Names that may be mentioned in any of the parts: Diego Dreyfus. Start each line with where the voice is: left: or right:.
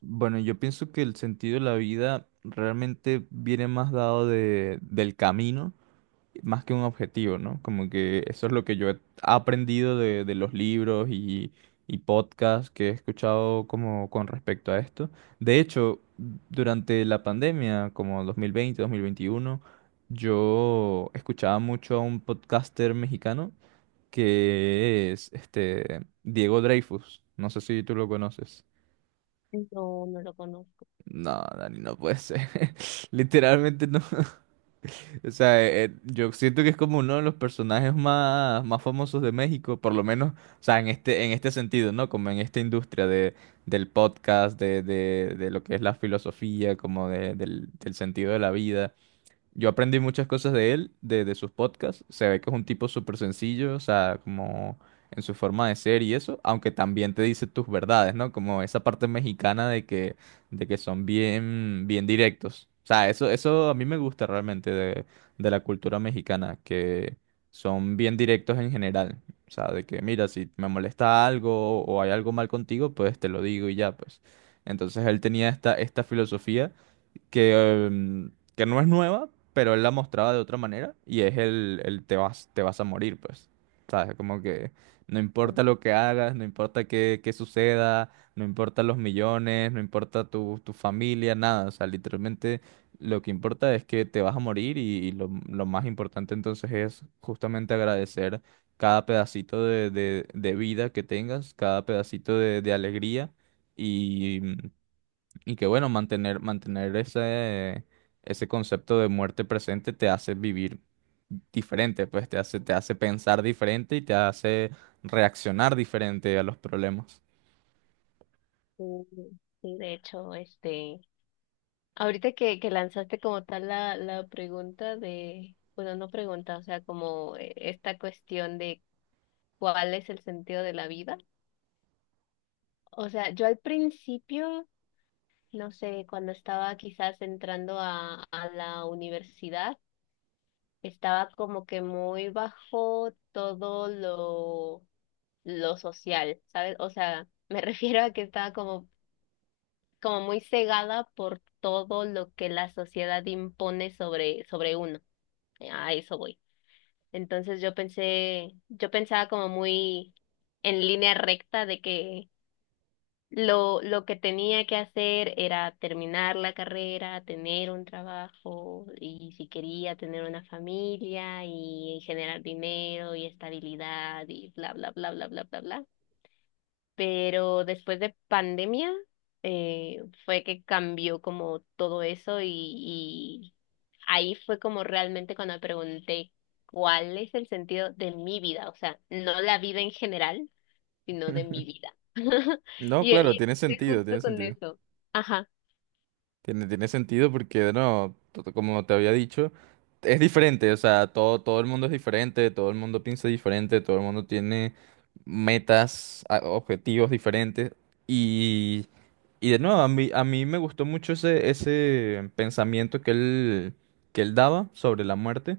right: Bueno, yo pienso que el sentido de la vida realmente viene más dado del camino, más que un objetivo, ¿no? Como que eso es lo que yo he aprendido de los libros y podcasts que he escuchado como con respecto a esto. De hecho, durante la pandemia, como 2020, 2021, yo escuchaba mucho a un podcaster mexicano que es este Diego Dreyfus. No sé si tú lo conoces.
left: No, no lo conozco.
right: No, Dani, no puede ser. Literalmente no. O sea, yo siento que es como uno de los personajes más famosos de México, por lo menos, o sea, en este sentido, ¿no? Como en esta industria del podcast, de lo que es la filosofía, como del sentido de la vida. Yo aprendí muchas cosas de él, de sus podcasts. Se ve que es un tipo súper sencillo, o sea, como en su forma de ser y eso, aunque también te dice tus verdades, ¿no? Como esa parte mexicana de que son bien directos. O sea, eso a mí me gusta realmente de la cultura mexicana, que son bien directos en general. O sea, de que, mira, si me molesta algo o hay algo mal contigo, pues te lo digo y ya, pues. Entonces él tenía esta filosofía que, que no es nueva, pero él la mostraba de otra manera y es el te vas a morir, pues. ¿Sabes? Como que no importa lo que hagas, no importa qué suceda, no importa los millones, no importa tu familia, nada. O sea, literalmente lo que importa es que te vas a morir y lo más importante entonces es justamente agradecer cada pedacito de vida que tengas, cada pedacito de alegría. Y y que bueno, mantener ese concepto de muerte presente te hace vivir diferente, pues te hace pensar diferente y te hace reaccionar diferente a los problemas.
left: Sí, sí, de hecho, ahorita que lanzaste como tal la pregunta de, bueno, no pregunta, o sea, como esta cuestión de cuál es el sentido de la vida. O sea, yo al principio, no sé, cuando estaba quizás entrando a la universidad, estaba como que muy bajo todo lo social, ¿sabes? O sea, me refiero a que estaba como muy cegada por todo lo que la sociedad impone sobre uno. A eso voy. Entonces yo pensé, yo pensaba como muy en línea recta de que lo que tenía que hacer era terminar la carrera, tener un trabajo y si quería tener una familia y generar dinero y estabilidad y bla, bla, bla, bla, bla, bla, bla, pero después de pandemia fue que cambió como todo eso y ahí fue como realmente cuando me pregunté cuál es el sentido de mi vida, o sea, no la vida en general, sino de mi vida.
right: No,
left: Y,
right: claro,
left: y
right: tiene
left: estoy
right: sentido,
left: justo
right: tiene
left: con
right: sentido.
left: eso. Ajá,
right: Tiene, tiene sentido porque, no, como te había dicho, es diferente, o sea, todo, todo el mundo es diferente, todo el mundo piensa diferente, todo el mundo tiene metas, objetivos diferentes y... Y de nuevo, a mí me gustó mucho ese pensamiento que él daba sobre la muerte.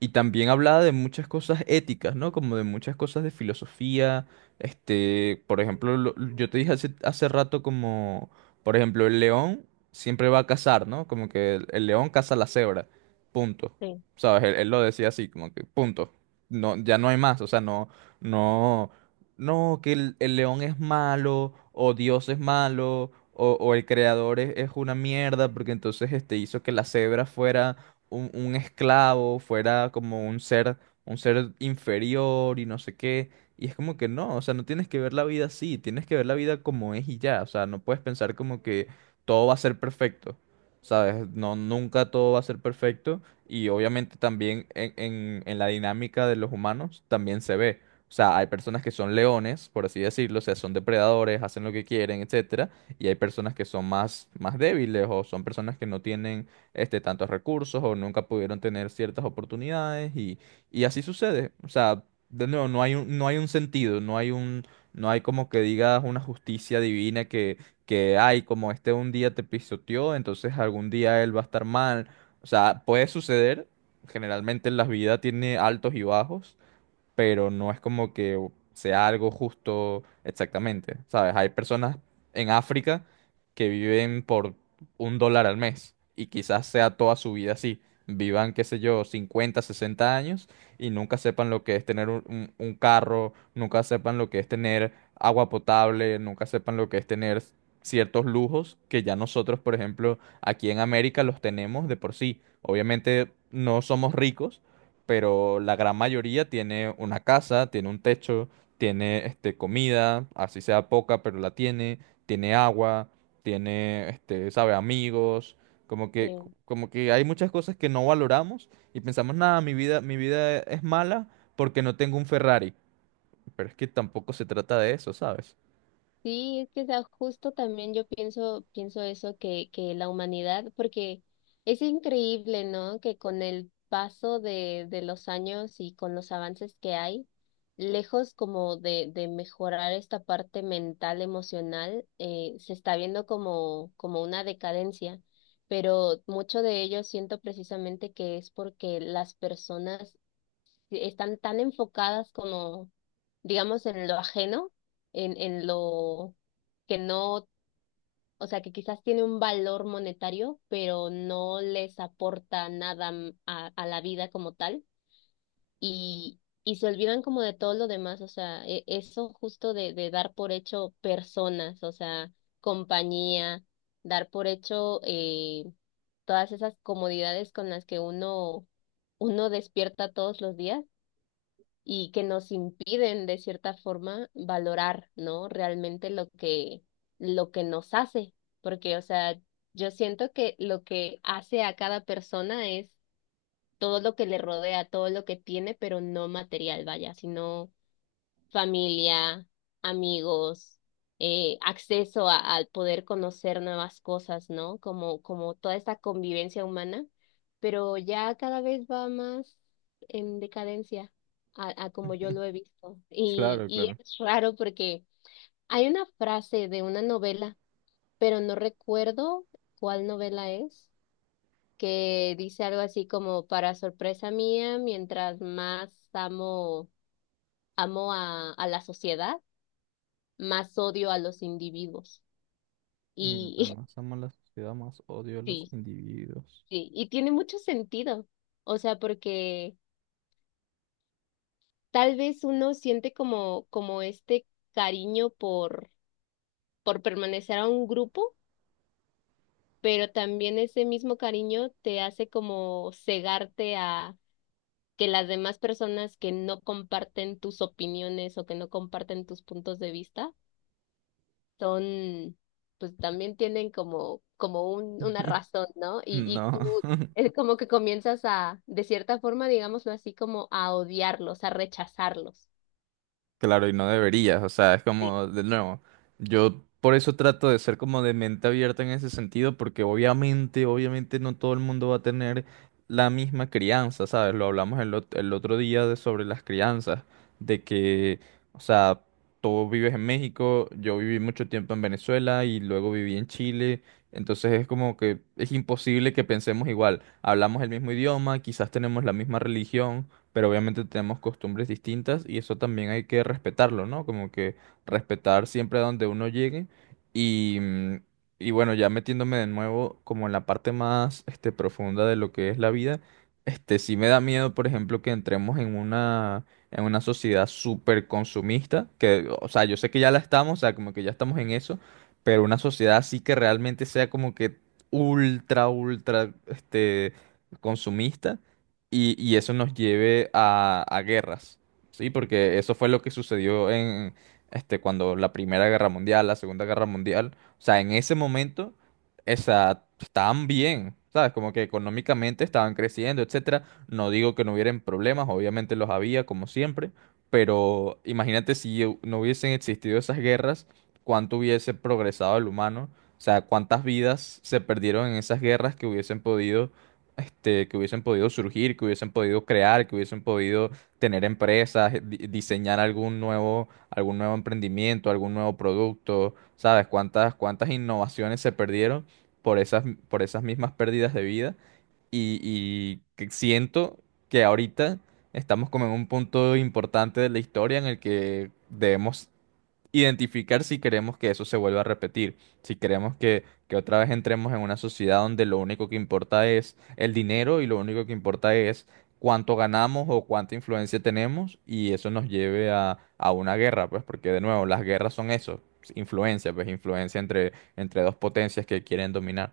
right: Y también hablaba de muchas cosas éticas, ¿no? Como de muchas cosas de filosofía. Este, por ejemplo, yo te dije hace, hace rato como, por ejemplo, el león siempre va a cazar, ¿no? Como que el león caza la cebra. Punto.
left: sí,
right: ¿Sabes? Él lo decía así, como que punto. No, ya no hay más. O sea, no no, que el león es malo, o Dios es malo, o el creador es una mierda, porque entonces este hizo que la cebra fuera un esclavo, fuera como un ser inferior y no sé qué. Y es como que no, o sea, no tienes que ver la vida así, tienes que ver la vida como es y ya. O sea, no puedes pensar como que todo va a ser perfecto. ¿Sabes? No, nunca todo va a ser perfecto. Y obviamente también en la dinámica de los humanos también se ve. O sea, hay personas que son leones, por así decirlo, o sea, son depredadores, hacen lo que quieren, etcétera, y hay personas que son más débiles o son personas que no tienen este, tantos recursos o nunca pudieron tener ciertas oportunidades y así sucede. O sea, de nuevo, no hay un, no hay un sentido, no hay un, no hay como que digas una justicia divina que hay, como este un día te pisoteó, entonces algún día él va a estar mal. O sea, puede suceder, generalmente en la vida tiene altos y bajos pero no es como que sea algo justo exactamente, ¿sabes? Hay personas en África que viven por un dólar al mes y quizás sea toda su vida así. Vivan, qué sé yo, 50, 60 años y nunca sepan lo que es tener un, un carro, nunca sepan lo que es tener agua potable, nunca sepan lo que es tener ciertos lujos que ya nosotros, por ejemplo, aquí en América los tenemos de por sí. Obviamente no somos ricos, pero la gran mayoría tiene una casa, tiene un techo, tiene este, comida, así sea poca, pero la tiene, tiene agua, tiene, este, sabe, amigos, como que,
left: sí.
right: como que hay muchas cosas que no valoramos y pensamos, nada, mi vida es mala porque no tengo un Ferrari, pero es que tampoco se trata de eso, ¿sabes?
left: Sí, es que, o sea, justo también yo pienso, pienso eso que la humanidad, porque es increíble, ¿no? Que con el paso de los años y con los avances que hay, lejos como de mejorar esta parte mental, emocional, se está viendo como, como una decadencia. Pero mucho de ello siento precisamente que es porque las personas están tan enfocadas como, digamos, en lo ajeno, en lo que no, o sea, que quizás tiene un valor monetario, pero no les aporta nada a la vida como tal, y se olvidan como de todo lo demás, o sea, eso justo de dar por hecho personas, o sea, compañía, dar por hecho todas esas comodidades con las que uno, uno despierta todos los días y que nos impiden de cierta forma valorar, ¿no? Realmente lo que nos hace, porque, o sea, yo siento que lo que hace a cada persona es todo lo que le rodea, todo lo que tiene, pero no material, vaya, sino familia, amigos, acceso al poder conocer nuevas cosas, ¿no? Como, como toda esta convivencia humana, pero ya cada vez va más en decadencia a como yo lo he visto.
right: Claro,
left: Y
right: claro.
left: es raro porque hay una frase de una novela, pero no recuerdo cuál novela es, que dice algo así como, para sorpresa mía, mientras más amo, amo a la sociedad, más odio a los individuos.
right: Mientras
left: Y
right: más amo la sociedad, más odio a los
left: sí,
right: individuos.
left: sí, y tiene mucho sentido. O sea, porque tal vez uno siente como, como este cariño por permanecer a un grupo, pero también ese mismo cariño te hace como cegarte a que las demás personas que no comparten tus opiniones o que no comparten tus puntos de vista son, pues también tienen como, como un, una razón, ¿no? Y
right: No.
left: tú es como que comienzas a, de cierta forma, digámoslo así, como a odiarlos, a rechazarlos.
right: Claro, y no deberías, o sea, es como, de nuevo, yo por eso trato de ser como de mente abierta en ese sentido, porque obviamente, obviamente no todo el mundo va a tener la misma crianza, ¿sabes? Lo hablamos el otro día de sobre las crianzas, de que, o sea, tú vives en México, yo viví mucho tiempo en Venezuela y luego viví en Chile, entonces es como que es imposible que pensemos igual, hablamos el mismo idioma, quizás tenemos la misma religión pero obviamente tenemos costumbres distintas y eso también hay que respetarlo, ¿no? Como que respetar siempre a donde uno llegue y, y bueno, ya metiéndome de nuevo como en la parte más este, profunda de lo que es la vida, este sí me da miedo, por ejemplo, que entremos en una sociedad súper consumista, que, o sea, yo sé que ya la estamos, o sea, como que ya estamos en eso, pero una sociedad así que realmente sea como que ultra, este, consumista y eso nos lleve a guerras, ¿sí? Porque eso fue lo que sucedió en, este, cuando la Primera Guerra Mundial, la Segunda Guerra Mundial, o sea, en ese momento, esa, estaban bien, ¿sabes? Como que económicamente estaban creciendo, etcétera. No digo que no hubieran problemas, obviamente los había, como siempre, pero imagínate si no hubiesen existido esas guerras, cuánto hubiese progresado el humano, o sea, cuántas vidas se perdieron en esas guerras que hubiesen podido este, que hubiesen podido surgir, que hubiesen podido crear, que hubiesen podido tener empresas, diseñar algún nuevo emprendimiento, algún nuevo producto, ¿sabes? Cuántas, cuántas innovaciones se perdieron por esas, por esas mismas pérdidas de vida. Y que siento que ahorita estamos como en un punto importante de la historia en el que debemos identificar si queremos que eso se vuelva a repetir, si queremos que otra vez entremos en una sociedad donde lo único que importa es el dinero y lo único que importa es cuánto ganamos o cuánta influencia tenemos y eso nos lleve a una guerra, pues porque de nuevo, las guerras son eso, influencia, pues influencia entre, entre dos potencias que quieren dominar.